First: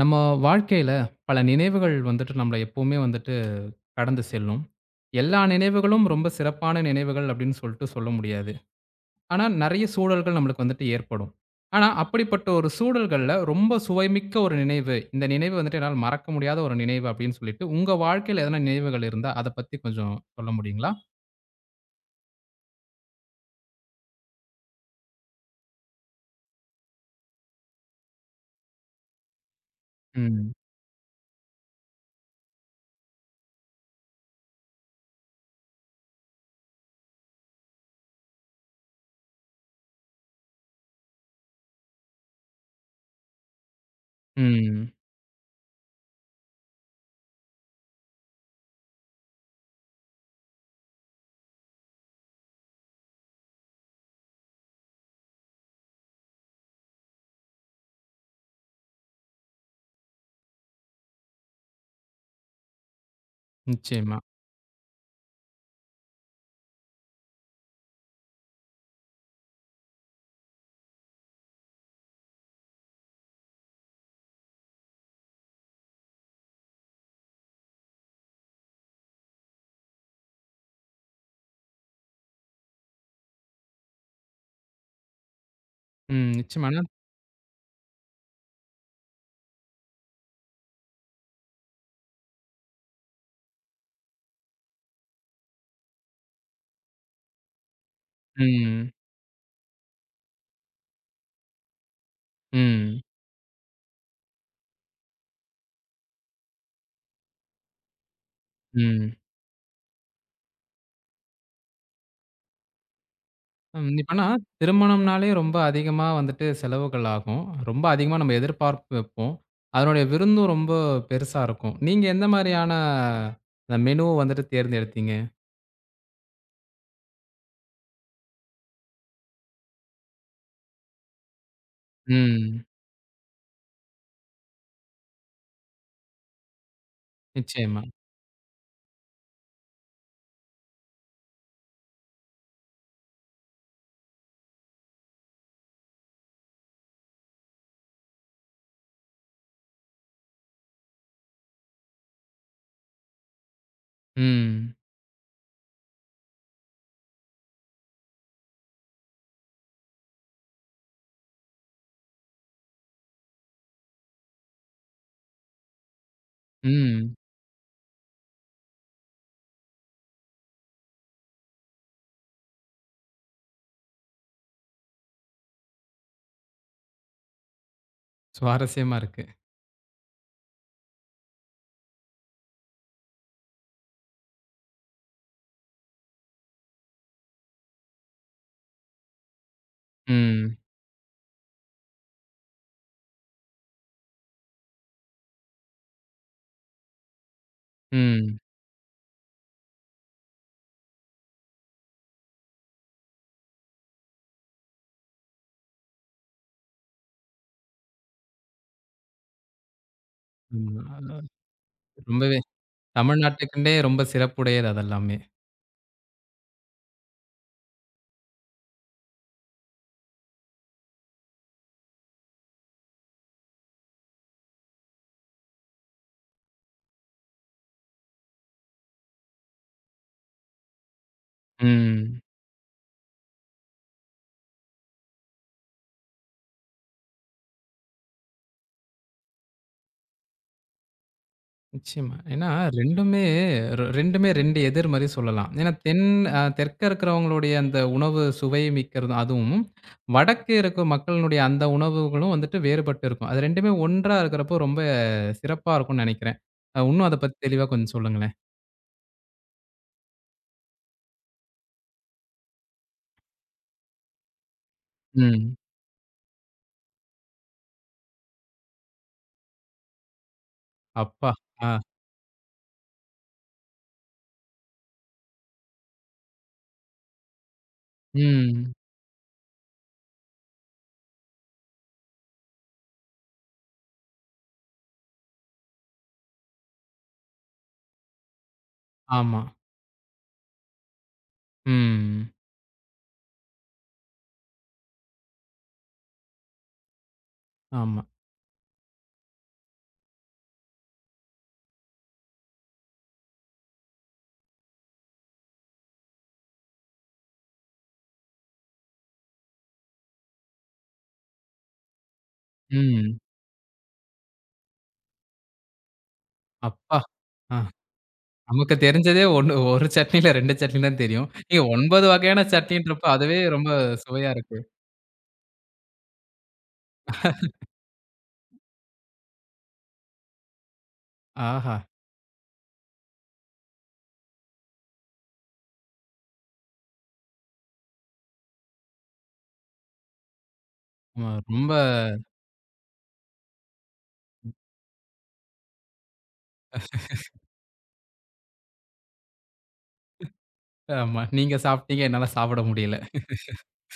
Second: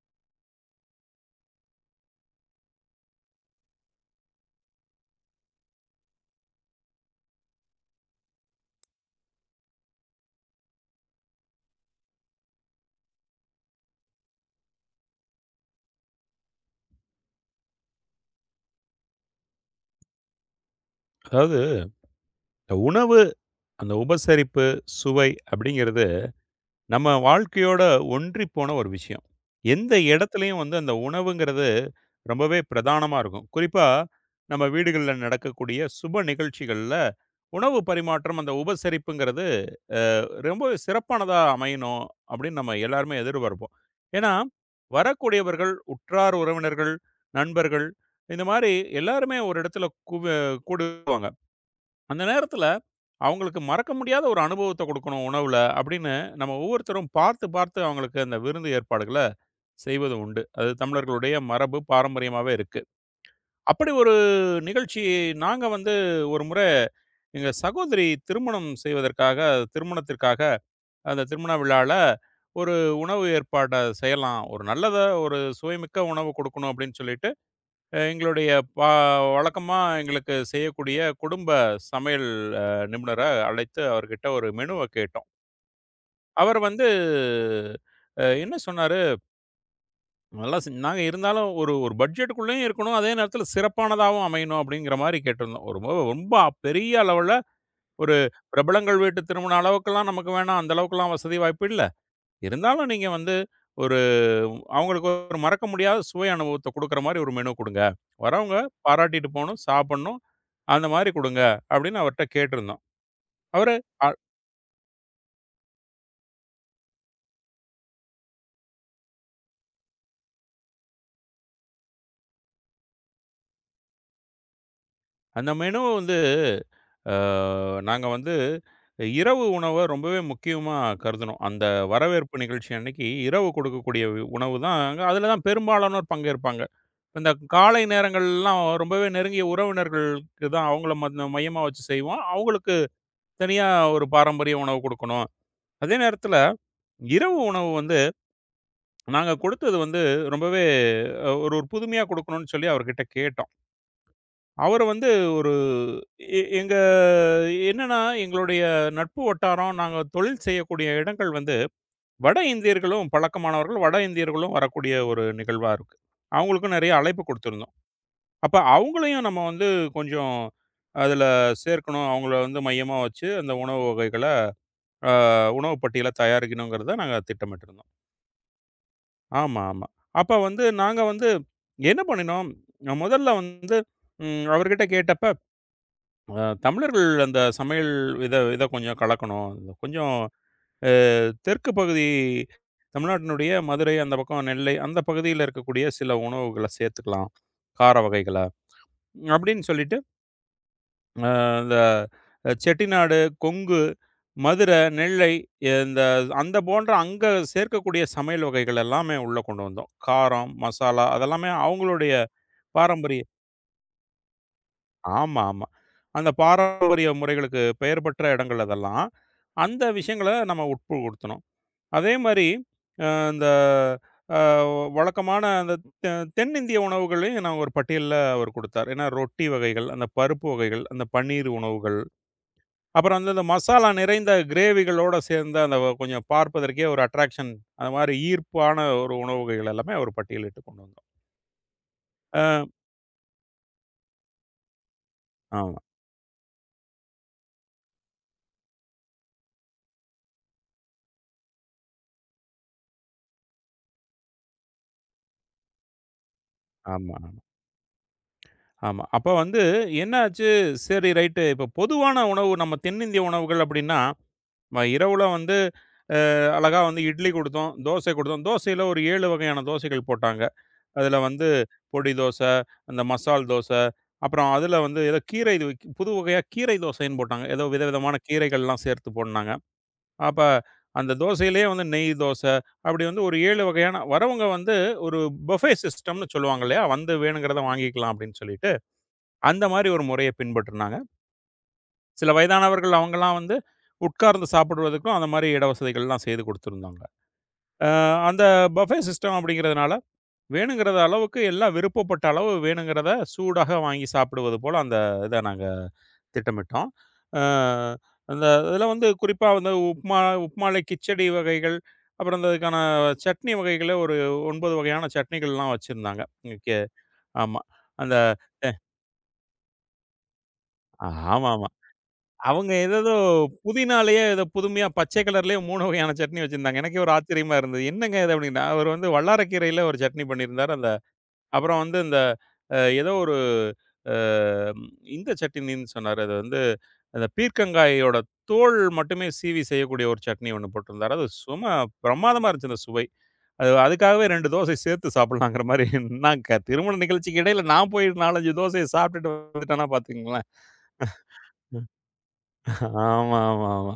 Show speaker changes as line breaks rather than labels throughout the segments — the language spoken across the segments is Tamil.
நம்ம வாழ்க்கையில பல நினைவுகள் வந்துட்டு நம்மள எப்பவுமே வந்துட்டு கடந்து செல்லும். எல்லா நினைவுகளும் ரொம்ப சிறப்பான நினைவுகள் அப்படின்னு சொல்லிட்டு சொல்ல முடியாது. ஆனா, நெறைய சூழல்கள் நம்மளுக்கு வந்துட்டு ஏற்படும். ஆனா, அப்படிப்பட்ட ஒரு சூழல்கள்ல ரொம்ப சுவைமிக்க ஒரு நினைவு, இந்த நினைவு வந்துட்டு என்னால் மறக்க முடியாத ஒரு நினைவு அப்படின்னு சொல்லிட்டு, உங்க வாழ்க்கையில எதனா நினைவுகள் இருந்தா அத பத்தி கொஞ்சம் சொல்ல முடியுங்களா?
அதாவது உணவு, அந்த உபசரிப்பு, சுவை அப்படிங்கிறது நம்ம வாழ்க்கையோட ஒன்றிப் போன ஒரு விஷயம். எந்த
ம்.
இடத்துலயும் வந்து அந்த உணவுங்கிறது ரொம்பவே பிரதானமா இருக்கும். குறிப்பா நம்ம வீடுகள்ல நடக்கக்கூடிய சுப நிகழ்ச்சிகள்ல உணவு பரிமாற்றம், அந்த உபசரிப்புங்கிறது ரொம்பவே சிறப்பானதா அமையணும் அப்படின்னு நம்ம எல்லாருமே எதிர்பார்ப்போம். ஏன்னா,
ம்.
வரக்கூடியவர்கள், உற்றார் உறவினர்கள், நண்பர்கள் இந்த மாரி எல்லாருமே ஒரு இடத்துல கூடுவாங்க. அந்த நேரத்துல, அவங்களுக்கு மறக்க முடியாத ஒரு அனுபவத்த குடுக்கணும் உணவுல, அப்படின்னு நம்ம ஒவ்வொருத்தரும் பார்த்து, பார்த்து அவங்களுக்கு அந்த விருந்து ஏற்பாடுகள செய்வது உண்டு. அது தமிழர்களுடைய மரபு, பாரம்பரியமாவே இருக்கு. அப்படி ஒரு
நிச்சயமா.
நிகழ்ச்சி நாங்க வந்து ஒரு முறை எங்க சகோதரி திருமணம் செய்வதற்காக திருமணத்திற்காக அந்த திருமண விழால ஒரு உணவு ஏற்பாட செய்யலாம். ஒரு நல்லதா ஒரு சுவைமிக்க உணவு குடுக்கணும் அப்படின்னு சொல்லிட்டு எங்களுடைய பா வழக்கமா எங்களுக்கு செய்யக்கூடிய குடும்ப சமையல் அ நிபுணர அழைத்து அவர்கிட்ட ஒரு மெனுவ கேட்டோம்.
ம்.
அவர்
நிச்சயமானா
வந்து என்ன சொன்னாரு, நல்லா செஞ் நாங்க இருந்தாலும் ஒரு ஒரு பட்ஜெட்டுக்குள்ளேயும் இருக்கணும். அதே நேரத்தில சிறப்பானதாவும் அமையணும் அப்படிங்கிற மாரி கேட்டிருந்தோம். ஒரு ரொம்ப ரொம்ப பெரிய அளவுல ஒரு
ம்.
பிரபலங்கள் வீட்டு திருமண அளவுக்கெல்லாம் நமக்கு வேணாம். அந்த அளவுக்கெல்லாம் வசதி வாய்ப்பு இல்ல. இருந்தாலும்
ம்.
நீங்க வந்து ஒரு அவங்களுக்கு ஒரு மறக்க முடியாத சுவை அனுபவத்த குடுக்குற மாரி ஒரு மெனு குடுங்க. வரவங்க
ம்.
பாராட்டிட்டு போணும், சாப்புட்ணும். அந்த மாரி குடுங்க அப்படின்னு அவர்ட்ட கேட்டிருந்தோம். அவரு
ம்.
அ
இப்பன்னா திருமணம்னாலே ரொம்ப அதிகமா வந்துட்டு செலவுகள் ஆகும். ரொம்ப அதிகமா நம்ம எதிர்பார்ப்பு வைப்போம். அதனுடைய விருந்தும் ரொம்ப பெருசா இருக்கும். நீங்க எந்த மாரியான அந்த மெனுவ வந்துட்டு தேர்ந்தெடுத்தீங்க?
அந்த மெனு வந்து அ நாங்க வந்து இரவு உணவ ரொம்பவே முக்கியமா கருதுனோம். அந்த வரவேற்பு
ம்.
நிகழ்ச்சி அன்னைக்கு இரவு கொடுக்கக்கூடிய உணவு தான். அதில தான் பெரும்பாலானோர் பங்கேற்பாங்க. இந்த காலை
நிச்சயமா.
நேரங்கள்லாம் ரொம்பவே நெருங்கிய உறவினர்களுக்கு தான் அவங்கள மையமா வச்சு செய்வோம். அவங்களுக்கு தனியா ஒரு பாரம்பரிய உணவு குடுக்கணும். அதே நேரத்துல இரவு உணவு வந்து நாங்க குடுத்தது வந்து ரொம்பவே ஒரு ஒரு புதுமையா குடுக்கணும்னு சொல்லி அவர்கிட்ட கேட்டோம்.
ம்.
அவரு வந்து ஒரு எ எங்க என்னன்னா, எங்களுடைய நட்பு வட்டாரம், நாங்க தொழில் செய்யக்கூடிய இடங்கள் வந்து வட இந்தியர்களும் பழக்கமானவர்கள், வட இந்தியர்களும் வரக்கூடிய ஒரு நிகழ்வா இருக்கு. அவங்களுக்கும் நெறைய
ம்.
அழைப்பு குடுத்திருந்தோம். அப்ப அவங்களையும் நம்ம வந்து கொஞ்சம் அதுல சேர்க்கணும். அவங்கள வந்து மையமா வச்சு அந்த உணவு வகைகள அ உணவு பட்டியல தயாரிக்கணுங்கிறத நாங்க திட்டமிட்டிருந்தோம்.
சுவாரஸ்யமா இருக்கு.
ஆமா, ஆமா. அப்ப வந்து நாங்க வந்து என்ன பண்ணினோம், முதல்ல வந்து அவர்கிட்ட கேட்டப்ப, தமிழர்கள் அந்த சமையல் இத இத கொஞ்சம் கலக்கணும். இந்த கொஞ்சம்
ம்.
அ தெற்கு பகுதி தமிழ்நாட்டினுடைய மதுரை, அந்த பக்கம் நெல்லை, அந்த பகுதியில இருக்கக்கூடிய சில உணவுகள சேர்த்துக்கலாம். கார வகைகள
ம்.
அப்படின்னு சொல்லிட்டு அ இந்த செட்டிநாடு, கொங்கு, மதுரை, நெல்லை இந்த அந்த போன்ற அங்க சேர்க்கக்கூடிய சமையல் வகைகள் எல்லாமே உள்ள கொண்டு வந்தோம். காரம், மசாலா
ஆமா.
அதெல்லாமே அவங்களுடைய
ரொம்பவே
பாரம்பரிய.
தமிழ்நாட்டுக்குன்னே ரொம்ப சிறப்புடையது அதெல்லாமே.
ஆமா, ஆமா. அந்த பாரம்பரிய முறைகளுக்கு பெயர் பெற்ற இடங்கள் அதெல்லாம். அந்த விஷயங்கள நம்ம உட்புகுடுத்தணும். அதே மாரி அ இந்த அ வழக்கமான அந்த தெ தென்னிந்திய உணவுகளையும் நான் ஒரு பட்டியல்ல அவர் குடுத்தார். ஏன்னா ரொட்டி வகைகள், அந்த பருப்பு வகைகள், அந்த பன்னீர் உணவுகள்.
ம்.
அப்புறம் வந்து இந்த மசாலா நிறைந்த கிரேவிகளோட சேர்ந்த அந்த கொஞ்சம் பார்ப்பதற்கே ஒரு அட்ராக்ஷன், அது மாரி ஈர்ப்பான ஒரு உணவு வகைகள் எல்லாமே ஒரு பட்டியலிட்டு கொண்டு வந்தோம்.
நிச்சயமா. ஏன்னா 2மே 2மே 2 எதிர் மாரி சொல்லலாம். ஏன்னா
ஆமா,
தென் அ தெற்க இருக்கிறவங்களுடைய அந்த உணவு சுவை மிக்கிறதும் அதுவும், வடக்கு இருக்கும் மக்களினுடைய அந்த உணவுகளும் வந்துட்டு வேறுபட்டு இருக்கும். அது 2மே ஒன்றா இருக்கிறப்போ ரொம்ப சிறப்பா இருக்கும்னு நெனைக்கிறேன். இன்னும்
ஆமா,
அத பத்தி
ஆமா,
தெளிவா கொஞ்சம் சொல்லுங்களேன்?
ஆமா. அப்ப வந்து என்ன ஆச்சு, சரி ரைட்டு இப்போ பொதுவான உணவு நம்ம தென்னிந்திய உணவுகள் அப்படின்னா, இரவுல
ம்.
வந்து அ அழகா வந்து இட்லி குடுத்தோம், தோசை குடுத்தோம். தோசையில ஒரு 7 வகையான தோசைகள் போட்டாங்க. அதுல
அப்பா!
வந்து
ஆ.
பொடி தோசை, அந்த மசால் தோசை, அப்புறம் அதுல வந்து ஏதோ கீரை இது புது வகையா கீரை தோசைன்னு போட்டாங்க. ஏதோ விதவிதமான
ம்.
கீரைகள்லாம் சேர்த்து போடுனாங்க. அப்ப அந்த தோசையிலேயே வந்து நெய் தோசை, அப்படி வந்து ஒரு 7 வகையான வரவங்க வந்து ஒரு பஃபே சிஸ்டம்னு சொல்லுவாங்க இல்லையா? வந்து வேணுங்கிறத வாங்கிக்கலாம் அப்படின்னு சொல்லிட்டு,
ஆமா.
அந்த மாரி ஒரு முறைய பின்பற்றுனாங்க.
ம்.
சில வயதானவர்கள் அவங்கலாம் வந்து உட்கார்ந்து சாப்பிடுவதற்கும் அந்த மாரி இட வசதிகள்லாம் செய்து குடுத்திருந்தாங்க.
ஆமா.
அந்த பஃபே சிஸ்டம் அப்படிங்கிறதுனால வேணுங்கிறத அளவுக்கு எல்லாம் விருப்பப்பட்ட அளவு வேணுங்கிறத சூடாக வாங்கி சாப்பிடுவது போல அந்த இத நாங்க திட்டமிட்டோம். அ அந்த இதில வந்து குறிப்பா வந்து உப்மால கிச்சடி வகைகள், அப்புறம் இந்த இதுக்கான
ம்.
சட்னி வகைகளே ஒரு 9 வகையான சட்னிகள்லாம் வச்சிருந்தாங்க. ஓகே.
அப்பா! ஆ.
ஆமா. அந்த
நமக்கு தெரிஞ்சதே 1 1 சட்னில 2 சட்னி தான் தெரியும். நீங்க
ஆமாமா.
9 வகையான
அவங்க
சட்னின்றப்போ
ஏதேதோ
அதுவே ரொம்ப
புதினாலயே
சுவையா
ஏதோ
இருக்கு.
புதுமையா பச்சை கலர்லயே 3 வகையான சட்னி வச்சிருந்தாங்க. எனக்கே ஒரு ஆச்சரியமா இருந்தது. "என்னங்க இது?" அப்டின்னு. அவரு வந்து வல்லாரக்கீரையில ஒரு சட்னி பண்ணியிருந்தாரு.
ஆஹா!
அப்புறம் வந்து இந்த ஏதோ ஒரு அ இந்த சட்னின்னு சொன்னாரு. அது வந்து அந்த பீர்க்கங்காயோட தோல் மட்டுமே சீவி செய்யக்கூடிய ஒரு சட்னி ஒண்ணு போட்டிருந்தாரு. அது
ஆமா.
சும்மா
ரொம்ப
பிரமாதமா இருந்துச்சு அந்த சுவை. அது அதுக்காகவே 2 தோசை சேர்த்து சாப்பிடலாங்கிற மாரி நான் திருமண நிகழ்ச்சிக்கு இடையில நான் போய் 4, 5 தோசைய சாப்பிட்டுட்டு வந்துட்டேன்னா பார்த்துக்கங்களேன்.
ஆமா. நீங்க சாப்பிட்டீங்க. என்னால சாப்பிட முடியல.
ஆமா, ஆமா, ஆமா.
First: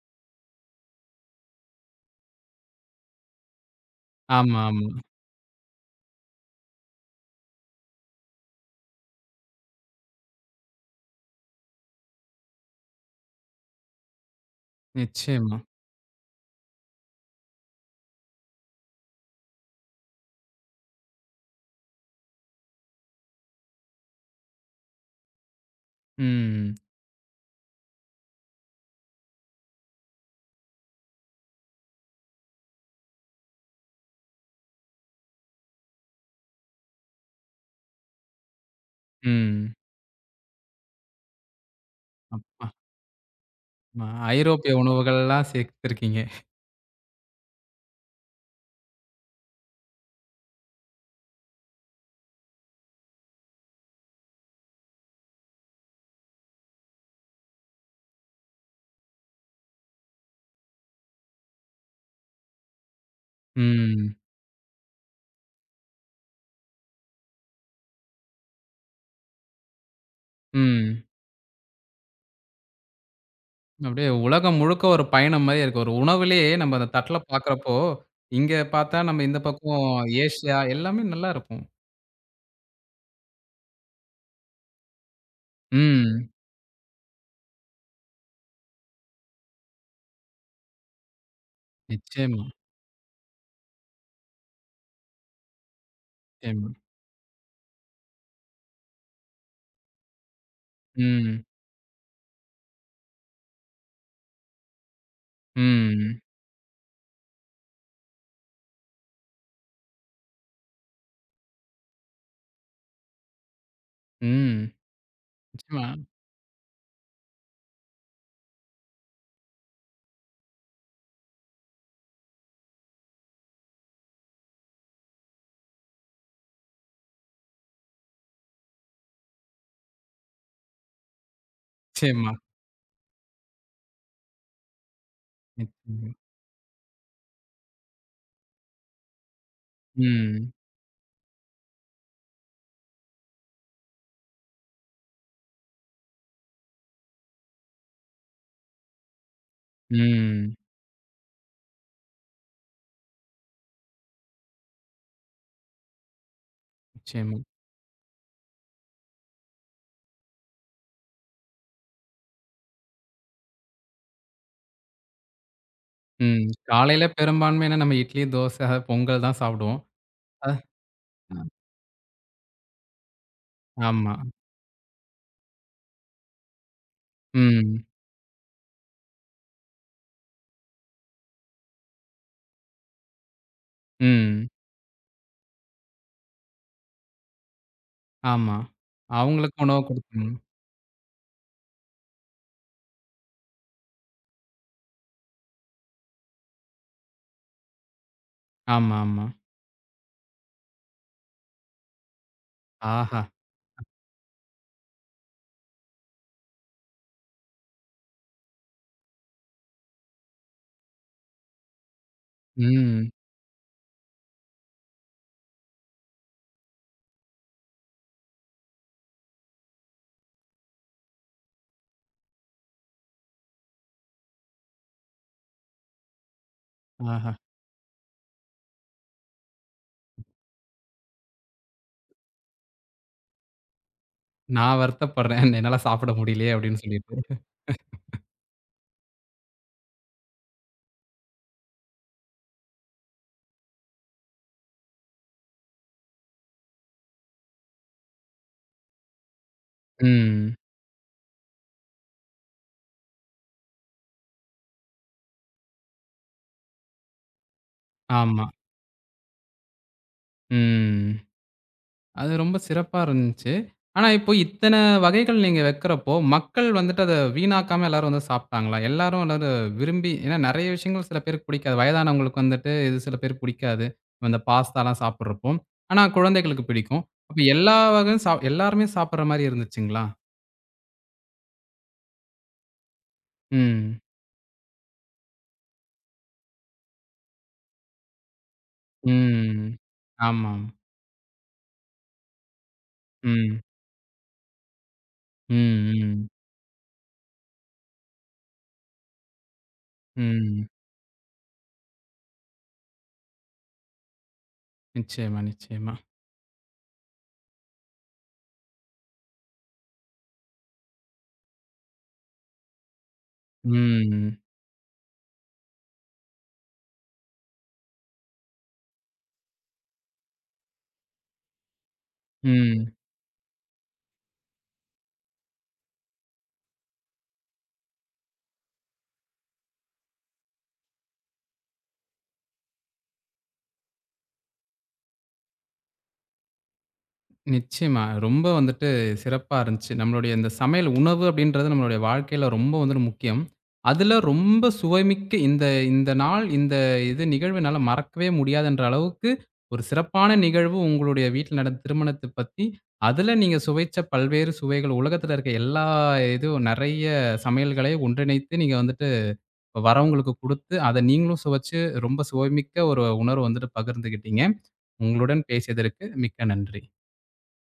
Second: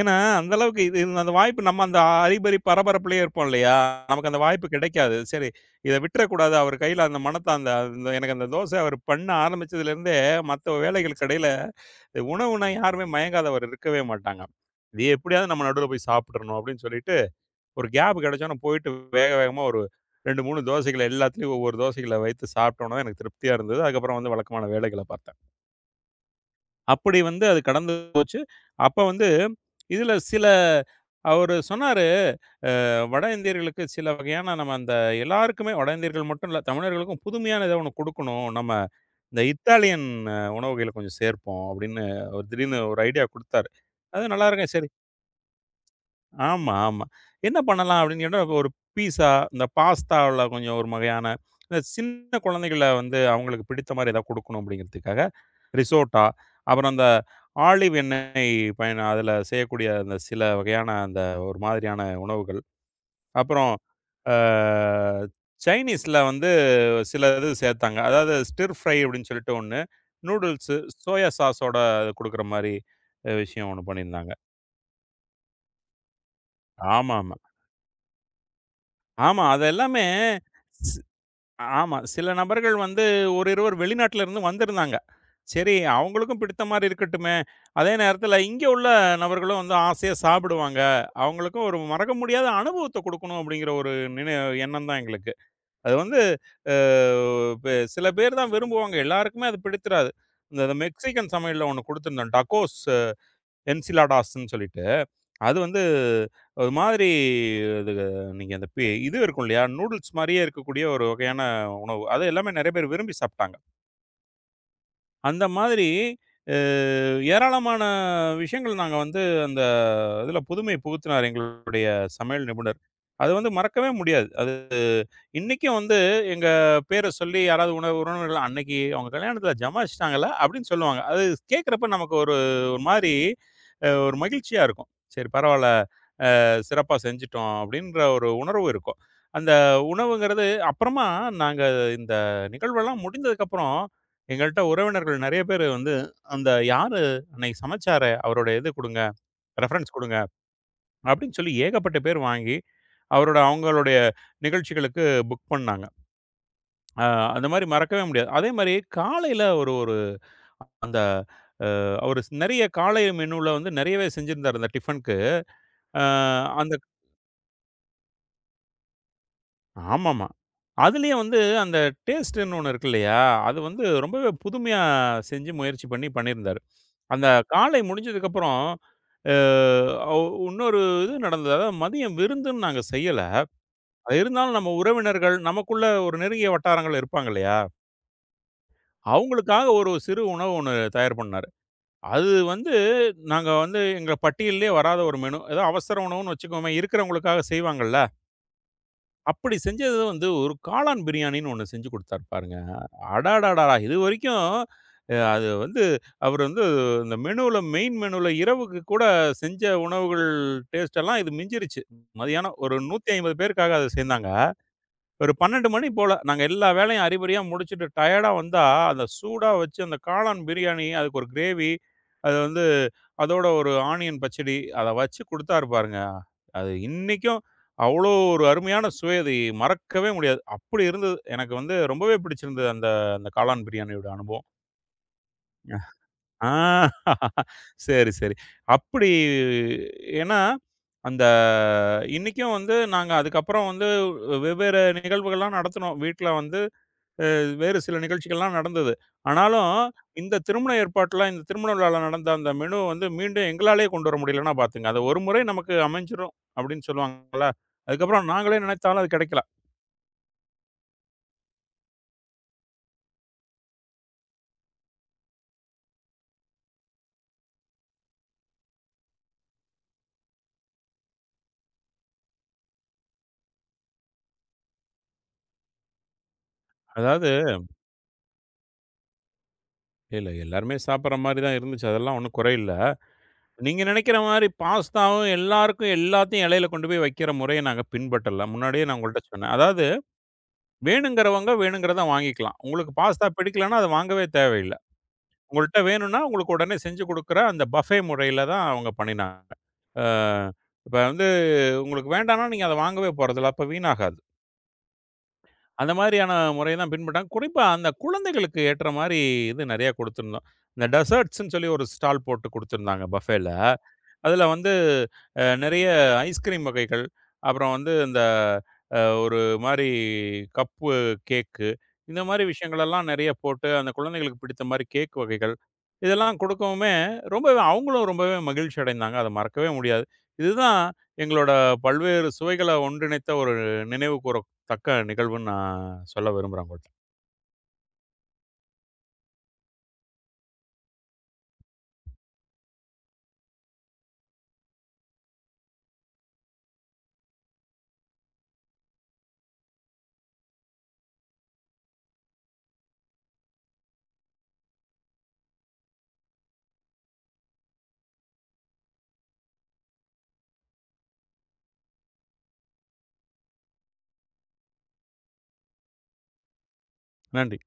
ஏன்னா, அந்த அளவுக்கு அந்த வாய்ப்பு நம்ம அந்த பரபரப்புலயே இருப்போம் இல்லையா? நமக்கு அந்த
ஆமா,
வாய்ப்பு
ஆமா.
கிடைக்காது. சரி, இத விட்டுறக்கூடாது. அவர் கையில அந்த மனத்தாந்த அந்த அந்த- எனக்கு அந்த தோசை அவர் பண்ண ஆரம்பிச்சதுலேருந்தே, மத்த வேலைகளுக்கு இடையில இந்த உணவுனா யாருமே மயங்காதவர் இருக்கவே மாட்டாங்க. இது எப்படியாவது
நிச்சயமா.
நம்ம நடுவுல போய் சாப்பிட்றணும் அப்படின்னு சொல்லிட்டு, ஒரு கேப் கிடைச்சோன்ன போயிட்டு வேக வேகமா ஒரு 2, 3 தோசைகள எல்லாத்துலயும் ஒவ்வொரு தோசைகள வைத்து சாப்பிட்டோனே எனக்கு திருப்தியா இருந்தது. அதுக்கப்புறம் வந்து வழக்கமான வேலைகள பார்த்தேன்.
ம்.
அப்படி வந்து அது கடந்து போச்சு. அப்ப வந்து இதுல சில அவரு சொன்னாரு, வட இந்தியர்களுக்கு சில வகையான நம்ம அந்த எல்லாருக்குமே வட இந்தியர்கள் மட்டும் இல்ல, தமிழர்களுக்கும் புதுமையான ஏதோ ஒண்ணு குடுக்கணும். நம்ம இந்த
ம்.
இத்தாலியன் உணவுகள கொஞ்சம் சேர்ப்போம் அப்படின்னு ஒரு
அப்பா!
திடீர்னு ஒரு ஐடியா குடுத்தாரு.
ஆமா.
அது நல்லா இருக்கும்.
ஐரோப்பிய
சரி.
உணவுகள்லாம் சேர்த்துருக்கீங்க.
ஆமா, ஆமா. என்ன பண்ணலாம் அப்படின்னு கேட்டா, ஒரு பீஸா, இந்த பாஸ்தாவுல கொஞ்சம் ஒரு வகையான இந்த சின்ன குழந்தைகள வந்து அவங்களுக்கு பிடித்த மாரி ஏதாவது குடுக்கணும் அப்படிங்கிறதுக்காக ரிசோட்டா, அப்புறம் அந்த ஆலிவ் எண்ணெய் பயன் அதில செய்யக்கூடிய அந்த சில வகையான அந்த ஒரு மாதிரியான உணவுகள். அப்புறம்
ம்.
அ சைனீஸ்ல வந்து சில இது சேர்த்தாங்க. அதாவது ஸ்டிர் ஃப்ரை அப்படின்னு சொல்லிட்டு ஒண்ணு. நூடுல்ஸு
ம்.
சோயா சாஸோட குடுக்குற மாரி விஷயம் ஒண்ணு
அப்படியே
பண்ணியிருந்தாங்க.
உலகம் முழுக்க ஒரு பயணம் மாரி இருக்கு. ஒரு உணவுலயே நம்ம அந்த தட்ல
ஆமாமா.
பார்க்குறப்போ, இங்க பார்த்தா நம்ம இந்த
ஆமா. அது
பக்கம்
எல்லாமே.
ஏசியா எல்லாமே நல்லா இருக்கும்.
ஆமா. சில நபர்கள் வந்து ஒரு இருவர் வெளிநாட்டுல இருந்து வந்திருந்தாங்க. சரி
ம்.
அவங்களுக்கும் பிடித்த மாரி இருக்கட்டுமே! அதே நேரத்தில இங்க உள்ள நபர்களும் வந்து ஆசையா சாப்பிடுவாங்க. அவங்களுக்கும் ஒரு மறக்க
நிச்சயமா,
முடியாத அனுபவத்த குடுக்கணும் அப்பிடிங்கிற ஒரு நினை எண்ணம் தான் எங்களுக்கு. அது வந்து
நிச்சயமா.
அ சில பேர் தான் விரும்புவாங்க. எல்லாருக்குமே அது பிடித்திராது. இந்த மெக்சிகன்
ம்.
சமையல்ல ஒண்ணு குடுத்துருந்தோம். டக்கோஸ், என்சிலாடாஸ்ன்னு சொல்லிட்டு, அது வந்து
ம்.
ஒரு மாதிரி அது நீங்க அந்த இது இருக்கும் இல்லையா? நூடுல்ஸ் மாரியே இருக்கக்கூடிய ஒரு வகையான உணவு. அது எல்லாமே நெறைய பேர் விரும்பி சாப்ட்டாங்க.
ம்.
அந்த
நிச்சயமா,
மாதிரி அ ஏராளமான விஷயங்கள் நாங்க வந்து அந்த இதில புதுமை புகுத்தினார் எங்களுடைய சமையல் நிபுணர். அது வந்து மறக்கவே முடியாது. அது இன்னைக்கும் வந்து எங்க பேர சொல்லி யாராவது உறவினர்கள் "அன்னைக்கு அவங்க கல்யாணத்தில ஜமாய்ச்சுட்டாங்கல்ல" அப்படின்னு சொல்லுவாங்க. அது கேட்கிறப்ப நமக்கு
நிச்சயமா,
ஒரு ஒரு மாதிரி ஒரு மகிழ்ச்சியா இருக்கும். சரி பரவால்ல,
நிச்சயமா.
சிறப்பா செஞ்சுட்டோம் அப்படின்ற ஒரு உணர்வு இருக்கும். அந்த உணவுங்கிறது
ம்.
அப்புறமா நாங்க இந்த நிகழ்வெல்லாம் முடிந்ததுக்கப்புறம், எங்கள்ட்ட உறவினர்கள் நெறைய பேரு வந்து, "அந்த யாரு அன்னைக்கு சமைச்சாரே, அவரோட இது குடுங்க, ரெஃபரன்ஸ் குடுங்க"
ம்.
அப்படின்னு சொல்லி ஏகப்பட்ட பேர் வாங்கி, அவரோட அவங்களுடைய நிகழ்ச்சிகளுக்கு புக் பண்ணாங்க. அ
நிச்சயமா.
அந்த மாரி மறக்கவே முடியாது. அதே மாரி காலையில ஒரு ஒரு அந்த அ அவரு நெறைய காலை மெனுல வந்து நெறையவே செஞ்சிருந்தாரு அந்த டிஃபனுக்கு. அ
ம்.
அந்த
காலையில பெரும்பான்மையான நம்ம இட்லி, தோசை, பொங்கல் தான் சாப்பிடுவோம்.
ஆமாமா.
அ
அதுலயே வந்து அந்த டேஸ்ட்டுன்னு ஒண்ணு இருக்கு இல்லையா? அது வந்து
ஆமா.
ரொம்பவே புதுமையா செஞ்சு முயற்சி பண்ணி பண்ணியிருந்தாரு. அந்த காலை
ம்.
முடிஞ்சதுக்கப்புறம் அ ஒ இன்னொரு இது நடந்தது. அதாவது மதியம் விருந்துன்னு நாங்க செய்யல.
ம்.
இருந்தாலும் நம்ம உறவினர்கள், நமக்குள்ள ஒரு நெருங்கிய வட்டாரங்கள் இருப்பாங்க இல்லையா?
ஆமா. அவங்களுக்கு
அவங்களுக்காக
உணவு
ஒரு சிறு
குடுக்கணும்.
உணவு ஒண்ணு தயார் பண்ணாரு. அது வந்து நாங்க வந்து எங்க பட்டியல்லே வராத ஒரு மெனு. ஏதோ அவசர உணவுன்னு வச்சுக்கோமே, இருக்கிறவங்களுக்காக செய்வாங்கள்ல.
ஆமா, ஆமா.
அப்படி செஞ்சது வந்து ஒரு காளான் பிரியாணின்னு ஒண்ணு செஞ்சு குடுத்தாரு பாருங்க.
ஆஹா!
அடாடாடா! இதுவரைக்கும் அது வந்து அவர் வந்து இந்த மெனுல மெயின் மெனுல இரவுக்கு கூட செஞ்ச உணவுகள் டேஸ்ட் எல்லாம் இது மிஞ்சிருச்சு. மதியானம் ஒரு
ம்.
150 பேருக்காக அத செய்ந்தாங்க. ஒரு 12 மணி போல, நாங்க எல்லா வேலையும் அறிபறியா முடிச்சுட்டு டயர்டா வந்தா, அந்த சூடா வச்சு அந்த காளான் பிரியாணி, அதுக்கு ஒரு கிரேவி, அது வந்து அதோட ஒரு ஆனியன் பச்சடி, அத வச்சு குடுத்தாரு பாருங்க. அது
ஆஹா!
இன்னைக்கும் அவ்வளோ ஒரு அருமையான சுவை. அது மறக்கவே முடியாது. அப்படி இருந்தது. எனக்கு வந்து ரொம்பவே பிடிச்சிருந்தது அந்த அந்த காளான் பிரியாணியோட அனுபவம்.
நான் வருத்தப்படுறேன். என்னால சாப்பிட
ஆ
முடியலையே! அப்படின்னு சொல்லிட்டு.
சரி, சரி. அப்படி ஏன்னா, அந்த இன்னைக்கும் வந்து நாங்க அதுக்கப்புறம் வந்து வெவ்வேறு நிகழ்வுகள்லாம் நடத்தினோம். வீட்ல வந்து வேறு சில நிகழ்ச்சிகள்லாம் நடந்தது. ஆனாலும் இந்த
ம்.
திருமண ஏற்பாட்டுல, இந்த திருமண விழால நடந்த அந்த மெனு வந்து மீண்டும் எங்களாலேயே கொண்டு வர முடியலன்னா பார்த்துங்க. அது ஒரு முறை நமக்கு அமைஞ்சிரும் அப்படின்னு சொல்லுவாங்கல்ல. அதுக்கப்புறம்
ஆமா.
நாங்களே நினைத்தாலும் அது கிடைக்கல.
ம். அது ரொம்ப சிறப்பா இருந்துச்சு. ஆனா, இப்போ இத்தன வகைகள் நீங்க வைக்கிறப்போ, மக்கள் வந்துட்டு அத வீணாக்காம எல்லாரும் வந்து சாப்பிட்டாங்களா? எல்லாரும் எல்லாரும் விரும்பி ஏன்னா நெறைய விஷயங்கள் சில பேருக்கு பிடிக்காது. வயதானவங்களுக்கு வந்துட்டு இது சில பேருக்கு பிடிக்காது. இந்த பாஸ்தாலாம் சாப்பிடுறப்போ. ஆனா, குழந்தைகளுக்கு பிடிக்கும்.
அதாவது
அப்ப எல்லா வகையும் எல்லாருமே சாப்பிடுற மாரி இருந்துச்சுங்களா?
இல்ல எல்லாருமே சாப்பிடுற மாரி தான் இருந்துச்சு. அதெல்லாம் ஒண்ணும் குறையில்ல. நீங்க
ம்.
நினைக்கிற மாரி பாஸ்தாவும் எல்லாருக்கும் எல்லாத்தையும் இலையில கொண்டு போய் வைக்கிற முறைய நாங்க பின்பற்றல. முன்னாடியே நான் உங்கள்ட்ட சொன்னேன்.
ம்.
அதாவது
ஆமாம்.
வேணுங்கிறவங்க வேணுங்கிறத வாங்கிக்கலாம். உங்களுக்கு பாஸ்தா
ம்.
பிடிக்கலன்னா, அத வாங்கவே தேவையில்ல.
ம்.
உங்கள்ட்ட வேணும்னா,
ம்.
உங்களுக்கு உடனே செஞ்சு குடுக்குற அந்த பஃபே முறையில தான் அவங்க பண்ணினாங்க. அ
ம்.
இப்ப வந்து உங்களுக்கு வேண்டான்னா, நீங்க அத வாங்கவே போறதில்ல. அப்ப வீணாகாது.
நிச்சயமா,
அந்த
நிச்சயமா.
மாதிரியான முறைய தான் பின்பற்றாங்க. குறிப்பா அந்த குழந்தைகளுக்கு ஏற்ற மாரி இது நெறைய குடுத்திருந்தோம். இந்த டெசர்ட்ஸ்ன்னு சொல்லி ஒரு ஸ்டால் போட்டு குடுத்திருந்தாங்க பஃபேல.
ம்.
அதில வந்து நெறைய ஐஸ்கிரீம் வகைகள், அப்புறம் வந்து இந்த ஒரு மாரி கப்பு கேக்கு, இந்த மாரி
ம்.
விஷயங்களெல்லாம் நெறைய போட்டு, அந்த குழந்தைகளுக்கு பிடித்த மாரி கேக் வகைகள், இதெல்லாம் குடுக்கவுமே ரொம்பவே அவங்களும் ரொம்பவே மகிழ்ச்சி அடைந்தாங்க. அத மறக்கவே முடியாது. இதுதான் எங்களோட பல்வேறு சுவைகள ஒன்றிணைத்த ஒரு நினைவு கூறத்தக்க நிகழ்வுன்னு நான் சொல்ல விரும்புறேன் உங்கள்ட்ட.
நிச்சயமா. ரொம்ப வந்துட்டு சிறப்பா இருந்துச்சு. நம்மளுடைய இந்த சமையல் உணவு அப்படின்றது நம்மளுடைய வாழ்க்கையில ரொம்ப வந்துட்டு முக்கியம். அதுல ரொம்ப சுவைமிக்க இந்த இந்த நாள், இந்த இது நிகழ்வு என்னால மறக்கவே முடியாதுன்ற அளவுக்கு ஒரு சிறப்பான நிகழ்வு உங்களுடைய வீட்ல நடந்த திருமணத்த பத்தி, அதுல நீங்க சுவைச்ச பல்வேறு சுவைகள் உலகத்துல இருக்க எல்லா இதுவும் நெறைய சமையல்களையும் ஒன்றிணைத்து நீங்க வந்துட்டு வரவங்களுக்கு குடுத்து, அத நீங்களும் சுவைச்சு ரொம்ப சுவைமிக்க ஒரு உணர்வு வந்துட்டு பகிர்ந்துக்கிட்டீங்க. உங்களுடன் பேசியதற்கு மிக்க நன்றி.
நன்றி.